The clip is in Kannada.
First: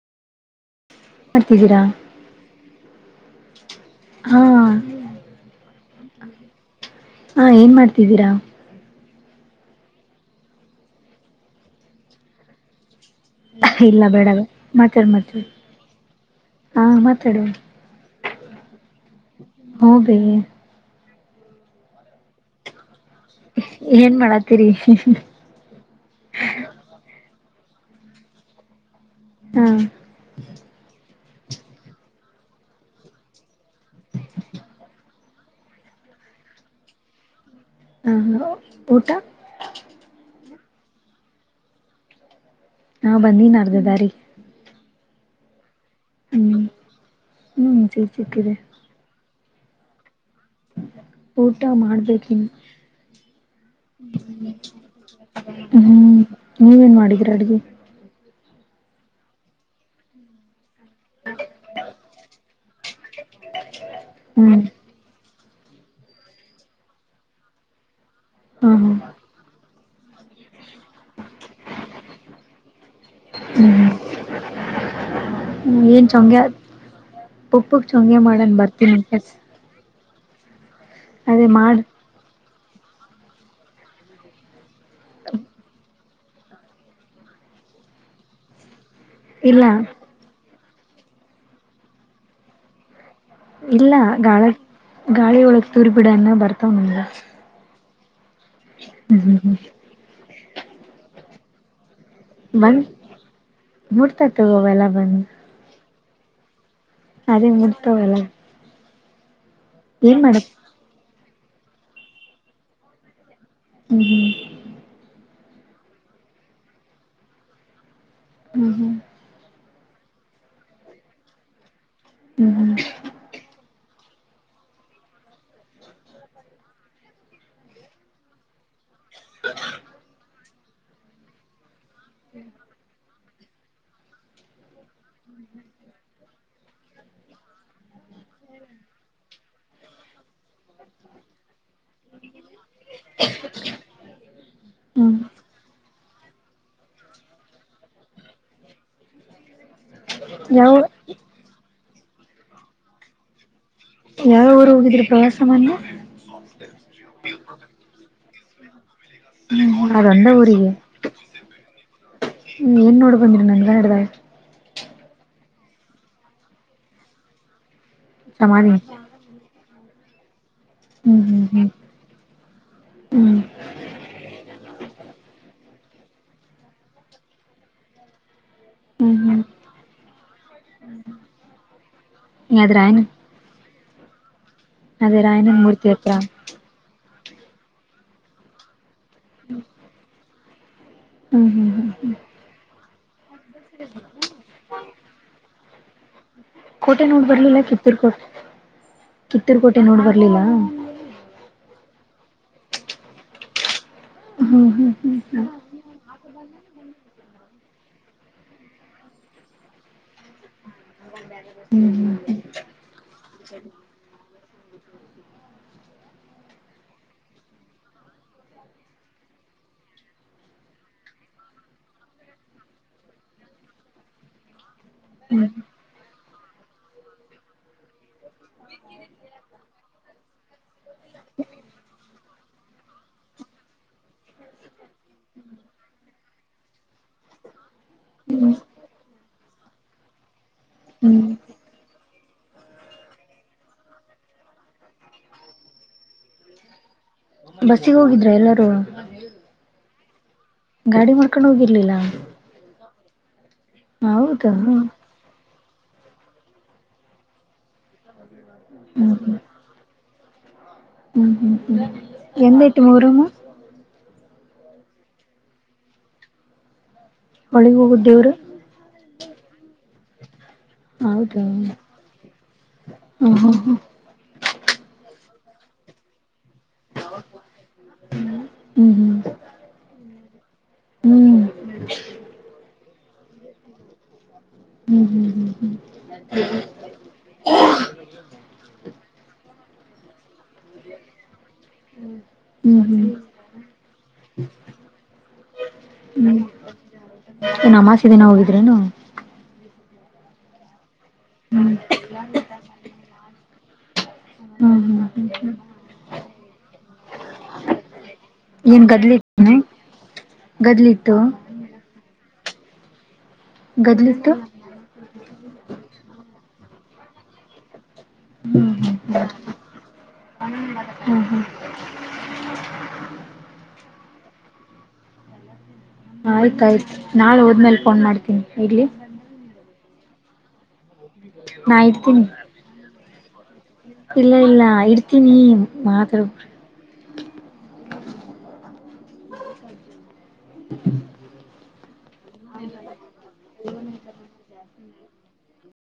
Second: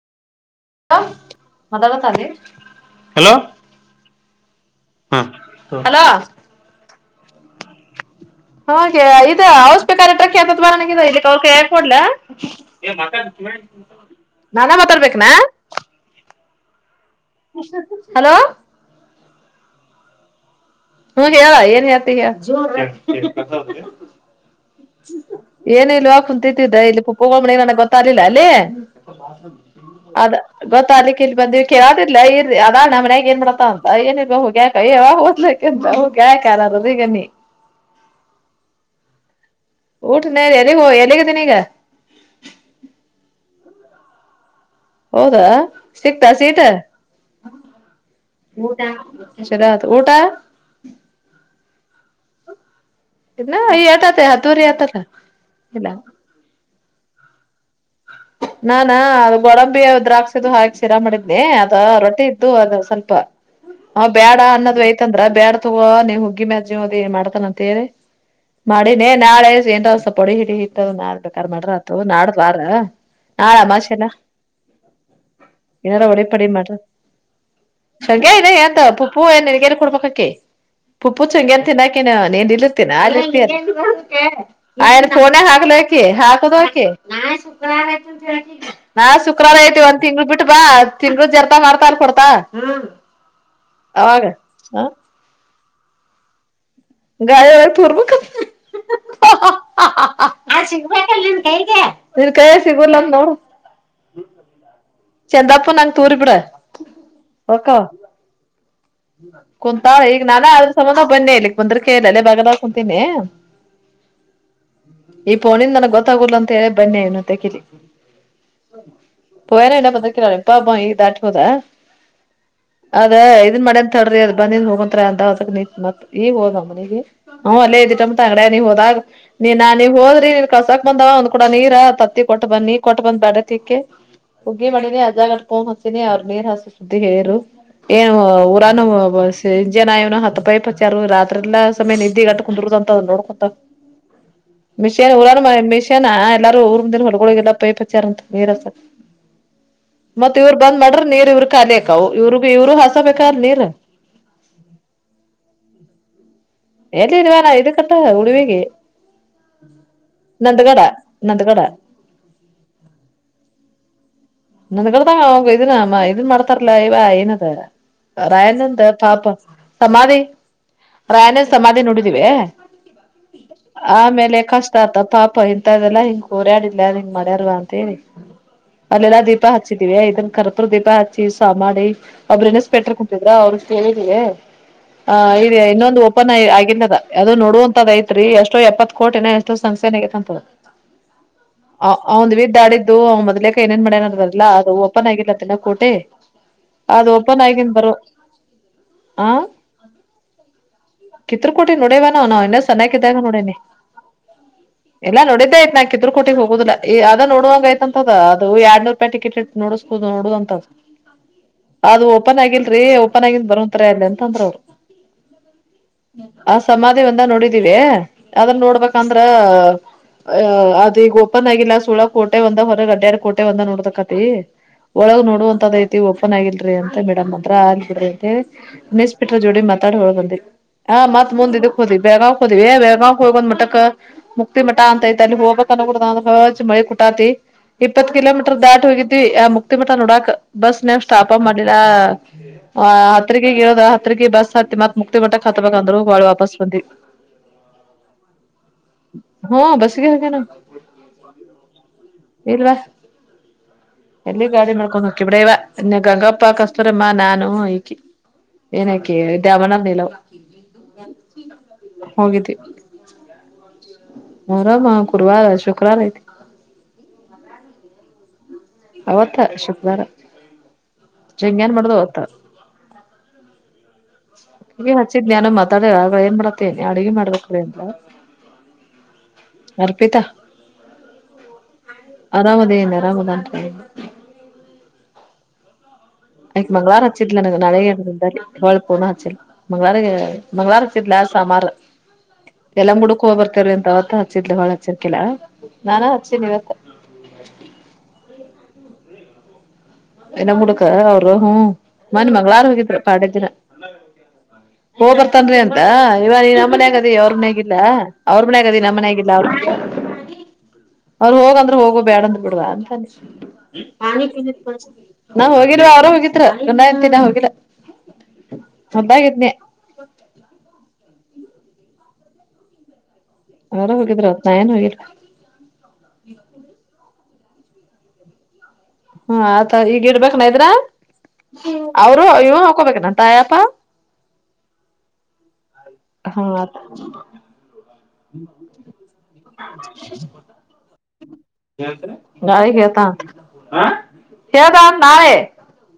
ಮಾಡ್ತಿದ್ದೀರಾ ಮದಾದತದೀ ಹಲೋ ಹಾ ಹ ಹಲೋ. ಹಾ ಏನ್ ಮಾಡ್ತಿದ್ದೀರಾ. [unintelligible] ಇಲ್ಲ ಬೇಡ ನಾನಾ ಮಾತಾಡ್ ಮಾತಾಡ್ಬೇಕನಾ. ಮಾತಾಡ್ ಹಾ ಮಾತಾಡಿ ಹಲೋ ಹೋಗ್ರಿ. ಹ್ಮ್ ಹೇಳ್ ಏನ್ ಹೇಳ್ತಿ. ಹೇ ಏನ್ ಮಾಡತ್ತೀರಿ. ಏನ ಇಲ್ವಾ ಕುಂತಿದ್ದ ಇಲ್ಲಿ ಪುಪ್ಪ [unintelligible] ಗೊತ್ತಾಗ್ಲಿಲ್ಲ ಅಲ್ಲಿೇ. ಹಾ ಅದ ಗೊತ್ತ ಆಲಿಕ್ ಇಲ್ಲಿ ಬಂದಿವಿ ಕೇಳದಿಲ್ಲ ಇರಿ ಅದಾ ನಮ್ಮ ಮನ್ಯಾಗ ಏನ್ ಮಾಡತ ಅಂತ ಏನಿರ್ಬ ಅಯ್ಯೇ ಹೋಗ್ಯಾಕ್ ಯಾವಾಗ ಹೋದ್ಲ. [unintelligible] ಹಾಂ ಊಟ. ಊಟನ ಎಲ್ಲಿಗೋ ಎಲ್ಲಿಗಿದೀನಿ ಈಗ. ಹಾಂ ಬಂದಿನಿ ಅರ್ಧದಾರಿಗಿ. ಹೌದಾ ಸಿಕ್ತಾ ಸೀಟ. ಹ್ಮ್ ಹ್ಮ್ ಸಿಗ್ ಸಿಕ್ಕಿದೆ ಚೊಲೋ ಆಯ್ತ್ ಊಟ. ಊಟ ಮಾಡ್ಬೇಕ ಇನ್ನು. ಇಲ್ಲ ಏಟ್ ಆಯ್ತ್ ಹತ್ತುವರಿ ಆತಲ್ಲ. ಇಲ್ಲ, ಹ್ಮ್ ನೀವೇನ್ ಮಾಡಿದೀರ ಅಡ್ಗಿ. ನಾನ ಅದು ಗೋಡಂಬಿ ದ್ರಾಕ್ಸಿದವು ಹಾಕಿ ಶೀರಾ ಮಾಡಿದ್ನಿ ಅದ ರೊಟ್ಟಿ ಇದ್ದುವು. ಅದು ಸ್ವಲ್ಪ, ಅವ್ ಬೇಡ ಹ್ಮ್ ಅನ್ನೋದು ಐತ್ ಅಂದ್ರ ಬ್ಯಾಡ ತೊಗ ನೀ ಹುಗ್ಗಿ ಮ್ಯಾಲ್ ಜೀವ್ ಅದಿ ಮಾಡ್ತಾನಂತ ಹೇಳಿ. ಹಾ ಹಾ ಮಾಡಿನೇ ನಾಳೆ ಏನ್ರ ಸ್ವಲ್ಪ ವೊಡಿ ಗಿಡಿ ಇಟ್ಟ ಅದು ನಾಳೇ ಬೇಕಾರ್ ಮಾಡ್ರ ಆಯ್ತು. ನಾಡ್ದ್ ವಾರ ನಾಳ ಅಮಾಷ್ ಅಲ್ಲ ಹ್ಮ್ ಏನಾರ ಏನ್ ಒಡಿ ಚೊಂಗ್ಯ ಪಡಿ ಮಾಡ್ರ ಪುಪ್ಪಗ್ ಚೊಂಗ್ಯ ಶಂಕ್ಯ ಇನ ಮಾಡನ್ ಎಂತ ಬರ್ತೀನಿ ಪುಪ್ಪು ಕೆಲ್ಸ ಏನ್ ನನ್ಗೆಲ್ಲಿ ಕೊಡ್ಬುಕ ಅಕ್ಕಿ. [unintelligible] ಅದೇ ಮಾಡ್ ಆಯ್ನ್ ಫೋಣೆ ಹಾಕ್ಲಿ ಹಕಿ ಹಾಕದಕಿ. ನಾಳೆ ಶುಕ್ರಾರ ಇಲ್ಲ ಐತಿ. ಒಂದ್ ತಿಂಗ್ಳ ಬಿಟ್ಟ ಬಾ ತಿಂಗಳ ಜರ್ತಾ ಮಾಡ್ತಾ ಅಲ್ ಕೊಡ್ತಾಳ್ ಹ್ಮ್. ಇಲ್ಲ ಗಾಳ ಗಾಳಿಯೊಳಗ್ ತೂರಿ ಬಿಡನ್ನ ಬರ್ತಾವ್ ನಮ್ಗ. [unintelligible] ಹ್ಮ, ಹ್ಮ, ಹ್ಮ್ ನಾ ಸಿಗ್ಬೇಕನಲ್ ನೀನ್ ಕೈಗಿ ನೀನ್ ಕೈ ಸಿಗಲು ಏನ್ ನೋಡು. ಮುಡ್ತಾ ತಗೋ ಎಲ್ಲ ಬಂದ. [unintelligible] ನಂಗ ತೂರಿ ಬಿಡ ಅದೇ ಹೊಕ್ವ. ಮುಡ್ತಾವಲ್ಲ ಕುಂತಾ ಏನ್ ಈಗ ಮಾಡಕ್ ನಾನೇ ಆದ್ರ ಸಮಬಂಧ ಬನ್ನಿ ಎಲ್ಲಿಕ್ ಬಂದ್ರ ಕ ಹೇಳಲ್ಲ ಬಗದ ಕುಂತೀನಿ. ಹ್ಮ, ಹ್ಮ್ ಈ ಫೋನಿಂದ ನನಗ ಗೊತ್ತಾಗುಲ್ಲ ಅಂತ ಹೇಳಿ ಬನ್ನಿ ನೀನ್ ಅತಕಿ ಇಲ್ಲಿ. ಹ್ಮ್ ಹ್ಮ್ [unintelligible] ಹ್ಮ್ ಹ್ಮ್ ಅದ ಇದನ್ ಮಾಡ್ಯಾನ್ ತಡ್ರಿ ಅದ ಬಂದಿನ್ ಹೋಗತಂತ್ರ ಅಂದ ಅದ ನಿತ್ ಮತ್ತ ಈಗ ಹೋದ ಅವ್ ಮನಿಗಿ. ಹ್ಮ್ ಅಲ್ಲೇ ಇದಿತಂತ ಅಂಗಡ್ಯಗ್ ನೀ ಹೋದಾಗ. ನೀ ನಾ ನೀವ್ ಹೋದ್ರಿ ನೀನ್ ಕಳ್ಸಕ್ ಬಂದವ ಒಂದ್ ಕೂಡ ನೀರ ತತ್ತಿ ಕೊಟ್ಟ ಬಂದ್. ನೀ ಕೊಟ್ಟ ಬಂದ್ ಬಾಂಡೆ ತಿಕ್ಕಿ, ಗೇಮ್ ಮಾಡಿನಿ ಅಜಾಗಕೋೊಂಡ್ ಹಸಿನಿ ಅವ್ರು ನೀರ್ ಹಸ ಸುದ್ದಿ ಹೇಳರು ಏನು ಊರಾನ ಜನ ಇವ್ನ ಹತ್ತ ಪಾಯಿಪ ಹಚ್ಯಾರು ರಾತ್ರಿಯಲ್ಲ ಸಮಯ ನಿದ್ದಿ ಗಟ್ಟ ಕುಂದರುದ ಅಂತ ನೋಡ್ಕೊಂತ. ಮಿಷಿನ್ ಹ್ಮ್ ಹ್ಮ್ ಊರ ಮಿಷನ್ ಎಲ್ಲಾರ ಊರ್ಂದಿನ ಹೊರಗಗೆ ಎಲ್ಲ ಪೈಪಚಾರ ಅಂತ. ಮತ್ ಇವ್ರು ಯಾವ ಬಂದ್ ಮಾಡ್ರ ನೀರ್ ಇವ್ರ ಕಾಲಿಯಕ್ಕವು ಇವ್ರಗ್ ಇವರು ಹಸ ಬೇಕಲ್ ನೀರ್. ಯಾವ ಊರು ಹೋಗಿದ್ರಿ ಪ್ರವಾಸ ಮೊನ್ನ. ಎಲ್ಲಿ ನೀವಾನ ಇ ಕಟ್ಟ ಉಳಿವಿಗೆ ಅದೊಂದ ಊರಿಗೆ ನಂದಗಡ ನಂದ್ಗಡ. [unintelligible] ಹ್ಮ್ ಏನ್ ನೋಡ್ ಬಂದಿ ನನ್ಗ ಇಡದವ. ನಂದ್ಗಡಿದಾಗ ಅವಂಗ ಇದನ್ ಇದನ್ ಮಾಡ್ತಾರಲಾ ಇವ ಏನದು. ಸಮಾಧಿ ರಯನಂದ ಪಾಪ ಸಮಾಧಿ. ಹ್ಮ್ ಹ್ಮ್ ರಾಯಣ್ಣನ್ ಹ್ಮ್ ಸಮಾಧಿ ನೋಡಿದೀವಿ ಹ್ಮ್ ಆಮೇಲೆ ಕಷ್ಟ ಆತ ಪಾಪ ಎ. ತದೆಲ್ಲ ಹಿಂಗ ಕೋರ್ಯಾಡಿಲ್ಲ ಅದ್ ಹಿಂಗ ಮಾಡ್ಯಾರಲ್ಲ ಅಂತ ಹೇಳಿ ಅಲ್ಲೆಲ. ಹ್ಮ್ ಹ್ಮ್ ಹ್ಮ್ ಹಚ್ಚಿದ್ದಿವಿ ಇದನ್ ಕರ್ಪುರ ದೀಪ ಹಚ್ಚಿ ಸ ಮಾಡಿ. ಒಬ್ರು ಅದ್ ಇನ್ಸ್ಪೆಕ್ಟರ್ ರಾಯನ ಕುತ್ತಿದ್ರ ಅವರುಷ್ಟ ಹೇಳಿದೀವಿ ಆ ಅದೇ ಇದೆ ರಾಯನನ್ ಮೂರ್ತಿ ಇನ್ನೊಂದು ಹತ್ರ ಓಪನ್. ಆಗಿಲ್ಲದ ಅದು ನೋಡುವಂತದ್ ಐತ್ರಿ ಎಷ್ಟೋ ಎಪ್ಪತ್ ಕೋಟಿನ ಎಷ್ಟೋ ಸಂಸೆ ಏ ಆಗೈತ್ಂತ ಹ್ಮ್ ಹ್ಮ್ ಹ್ಮ್ ಹ್ಮ್ ಅವನ್ದು ವಿದ್ದಾಡಿದ್ದು ಮೊದ್ಲೆಕ ಏನೆನ್ ಮಾಡ್ಯನ. ಲ್ಲ ಅದು ಓಪನ್ ಆಗಿಲ್ಲ ತಿಿನ ಕೋಟಿ ಕೋಟೆ ಅದು ನೋಡ್ ಓಪನ್ ಆಗನ್ ಬರುವ. ಕಿತ್ತೂರು ಕೋಟೆ ನೋಡ್ ಬರ್ಲಿಲ್ಲ ಕಿತುರ್ ರ್ಕೊಟೆ ನೋಡವ ನಾ ಇಲ್ಲ ಸನಕಿ ಇದಾಗ ನೋಡೇನೆ ಹ್ಮ್ ಹ್ಮ್ ಎಲ್ಲಾ ಹ್ಮ್ ನೋಡಿದ್ದೆ ಆಯತ್ ನಾ ಕಿತ್ತೂರ್ ಕೋಟಿಗೆ ಹೋಗುದಿಲ್ಲಾ ಈ ಅದ ನೋಡುವಂಗ ಆಯ್ತಂತದ ಅದು ಎರಡ್ನೂರು ರೂಪಾಯಿ ಟಿಕೆಟ್ ಇ ನೋಡಸ್ ನೋಡುದ ಅಂತದ ಅದು ಓಪನ್ ಆಗಿಲ್ರಿ ಓಪನ್ ಆಗಿಂದ ಬರಂತರ ಅಲ್ಲಿ ಎಂತಂದ್ರ ಅವರು [unintelligible] ಅವ್ರ್ ಸಮಾಧಿ ಒಂದ ನೋಡಿದೀವಿ ಅದ್ರ ನೋಡ್ಬೇಕಂದ್ರ ಅ ಅದ ಈಗ ಓಪನ್ ಆಗಿಲ್ಲ ಸುಳ ಕೋಟೆ ಒಂದ ಹೊರಗೆ ಅಡ್ಡಡ್ ಕೋಟೆ ಒಂದ ನೋಡತ ಕತಿ ಒಳಗ ನೋಡುವಂತದೈತಿ ಓಪನ್ ಆಗಿಲ್ರಿಿ ಅಂತ ಮೇಡಮ್ ಅದ್ರ ಆಯ್ತ್ ಬಿಡ್ರಿ ಅಂತ ಹೇಳಿ ನೆಸ್ಪಿಟ್ರ ಜೋಡಿ ಮಾತಾಡಿ ಹೊರಾಗ್ ಬಂದಿ ಹಾ ಮತ್ ಮುಂದ್ ಇದಕ್ ಹೋದ್ವಿ ಬೆಳ್ಗಾವ್ ಹೊದ್ವಿ ಬೆಳ್ಗಾವ್ ಹೋಗಿ ಬಂದ್ ಮಟ್ಟಕ್ಕ ಮುಕ್ತಿ ಮಠ ಅಂತ ಐತ್ ಅಲ್ಲಿ ಹೋಗ್ಬೇಕ್ ಅೂಜ್ ಮಳಿ ಕುಟಾತಿ ಇಪ್ಪತ್ತು ಕಿಲೋಮೀಟರ್ ದಾಟ ವಿ ಆ ಮುಕ್ತಿ ಮಠ ನೋಡಾಕ್ ಬಸ್ ನವ್ ಹ್ಮ್ ಸ್ಟಾಪ್ಪ್ ನಾ ಮಾಡ್ಲಿಲ್ಲ ಆ ಹಾತ್ರಿಗಿರೋಧ ಹತ್ರಿಗೆ ಬಸ್ ಹತ್ತತಿ ಮತ್ ಮುಕ್ತಿ ಮಟ್ಟಕ್ ಹತ್ತಬೇಕಂದ್ರರು ಬಾಳಿ ವಾಪಸ್ ಬಂದಿ ಬಸ್ಸಿಗೆ ಹೋಗಿದ್ರ ಎಲ್ಲರೂ ಹಾ ಬಸ್ಸಿಗೆ ಹೋಗ್ಯಾವ ನಾವ್ ಗಾಡಿ ಮಾಡ್ಕೊಂಡು ಹೋಗಿರ್ಲಿಲ್ಲ ಎಲ್ಲಿ ಹೌದಾ ಗಾಡಿ ಹ್ಮ್ ಮಾಡ್ಕೊಂಡ್ ಹೋಗಕಿ ಬಿಡ ಇವ ಗಂಗಪ್ಪ ಕಸ್ತರಮ್ಮ ನಾನು ಇಕಿ ಹ್ಮ್ ಏನಕೆ ದಾಮನ ನೀಲ [unintelligible] ಹ್ಮ್ ಹ್ಮ್ ಹ್ಮ್ ಹೋಗಿದ್ವಿ ಎಂದ್ ಐತಿ ಮೊಹರಂ ಮೊಹರಂ ಗುರುವಾರ ಶುಕ್ರಾವಾರ ಐತಿ ಒಳಿಗ್ ಹೋಗುದ ದೇವ್ರು ಅವತ್ತಾ ಶುಕ್ರವಾರ ಹೌದಾ ಚೆಂಗನ್ ಮಾಡೋದು ಅವತ್ತ ಹ ಹ ಹ ಹಗೆ ಹಚ್ಚಿದ್ ನಾನು ಮಾತಾಡ ಆಗ ಏನ್ ಮಾಡತ್ತೇನಿ ಅಡ್ಗೆ ಮಾಡ್ಬೇಕ ಅಂತ ಹ್ಮ್ ಹ್ಮ್ ಅರ್ಪಿತಾ ಹ್ಮ್ ಹ್ಮ್ ಆರಾಮದೇ ಏನ್ ಅರಾಮದನ್ ಹ್ಮ [inaudible] ಹ್ಮ್ ಹ್ಮ್ ಹ್ಮ್ ಹ್ಮ್ ಆಕಿ ಮಂಗಳರ ಹಚ್ಚಿದ್ಲ ನಾಳೆ ಎಂಟ್ ದಿನದಲ್ಲಿ ಪೂರ್ಣ ಹಚ್ಚಿಲ್ಲ [unintelligible] ಹ್ಮ್ ಹ್ಮ್ ಯಲ್ಲಮ್ಮ ಹ್ಮ್ ಗುಡ್ಡಕ್ ಹೋಗಿ ಬರ್ತೇವ್ರಿ ಅಂತ ಅವತ್ತ ಹಚ್ಚಿದ್ಲಿ ಹೊಳ್ಳಿ ಹಚ್ಚಿರ್ಕಿಲ್ಲಾ ನಾನ ಹಚ್ಚಿನಿ ಇವತ್ತ್. ಏನ್ ಅಮಾವಾಸ್ಯೆ ದಿನ ಹೋಗಿದ್ರೇನ್ ನೀವ್. ಯಲ್ಲಮ್ಮ ಗುಡ್ಡಕ್ ಅವರ ಹು ಹ್ಮ್ ಮನ್ನೆ ಮಂಗಳಾರ್ ಹೋಗಿದ್ರ ಪಾಡ್ಯ ದಿನ. ಹ್ಮ್ ಹ್ಮ್ ಹೋಗ ಹ್ಮ್ ಹ್ಮ್ ಬರ್ತಾನ್ರಿ ಅಂತ ಇವಗ್ ನೀ ನಮ್ಮ ಮನ್ಯಾಗ್ ಅದಿ ಅವ್ರ ಮನ್ಯಾಗಿಲ್ಲ ಅವ್ರ ಮನ್ಯಾಗದಿ ಏನ್ ನಮ್ಮ ಗದ್ಲಿ ಮನ್ಯಾಗಿಲ್ಲ [unintelligible] ಗದ್ಲಿತ್ತು ಅವರು ಹೋಗಂದ್ರೆ ಹೋಗ ಬ್ಯಾಡಂದ್ರ ಬಿಡುದ ಅಂತ ಅನಿಸ್ತ್. ಗದ್ಲಿತ್ತು ನಾ ಹೋಗಿಲ್ವ ಅವರು ಹೋಗಿದ್ರ ಗಂಡಾ ಹೆಂಡತಿ ಹೋಗಿಲ್ಲ ಹೊಲ್ದಾಗ್ ಇದ್ದೀನ್ಯಾ. ಹ್ಮು ಹ್ಮು. ಅವರ ಹೋಗಿದ್ರ ಅತ್ ನಾ ಏನ್ ಹೋಗಿಲ್ಲ. ಆಯ್ತ ಆಯ್ತ್ ನಾಳೆ ಹೋದ್ಮೇಲೆ ಫೋನ್ ಮಾಡ್ತೀನಿ ಇಡ್ಲಿ. ಹು ಆತ ಈಗ ಇಡ್ಬೇಕನ ಇದ್ರ ನಾ ಅವರು ಇಡ್ತೀನಿ ಇವ ಹಾಕೊಬೇಕನ ತಾಯಪ್ಪ. ಇಲ್ಲ ಇಲ್ಲ ಇಡ್ತೀನಿ ಮಾತಾಡ್ಬ ಆತ್ [unintelligible] [unintelligible] ನಾಳಿಗಿ ಹೇಳ್ತಾನ್ ಹೇಳ್ತಾನತ್ತ್ ನಾಳಿ.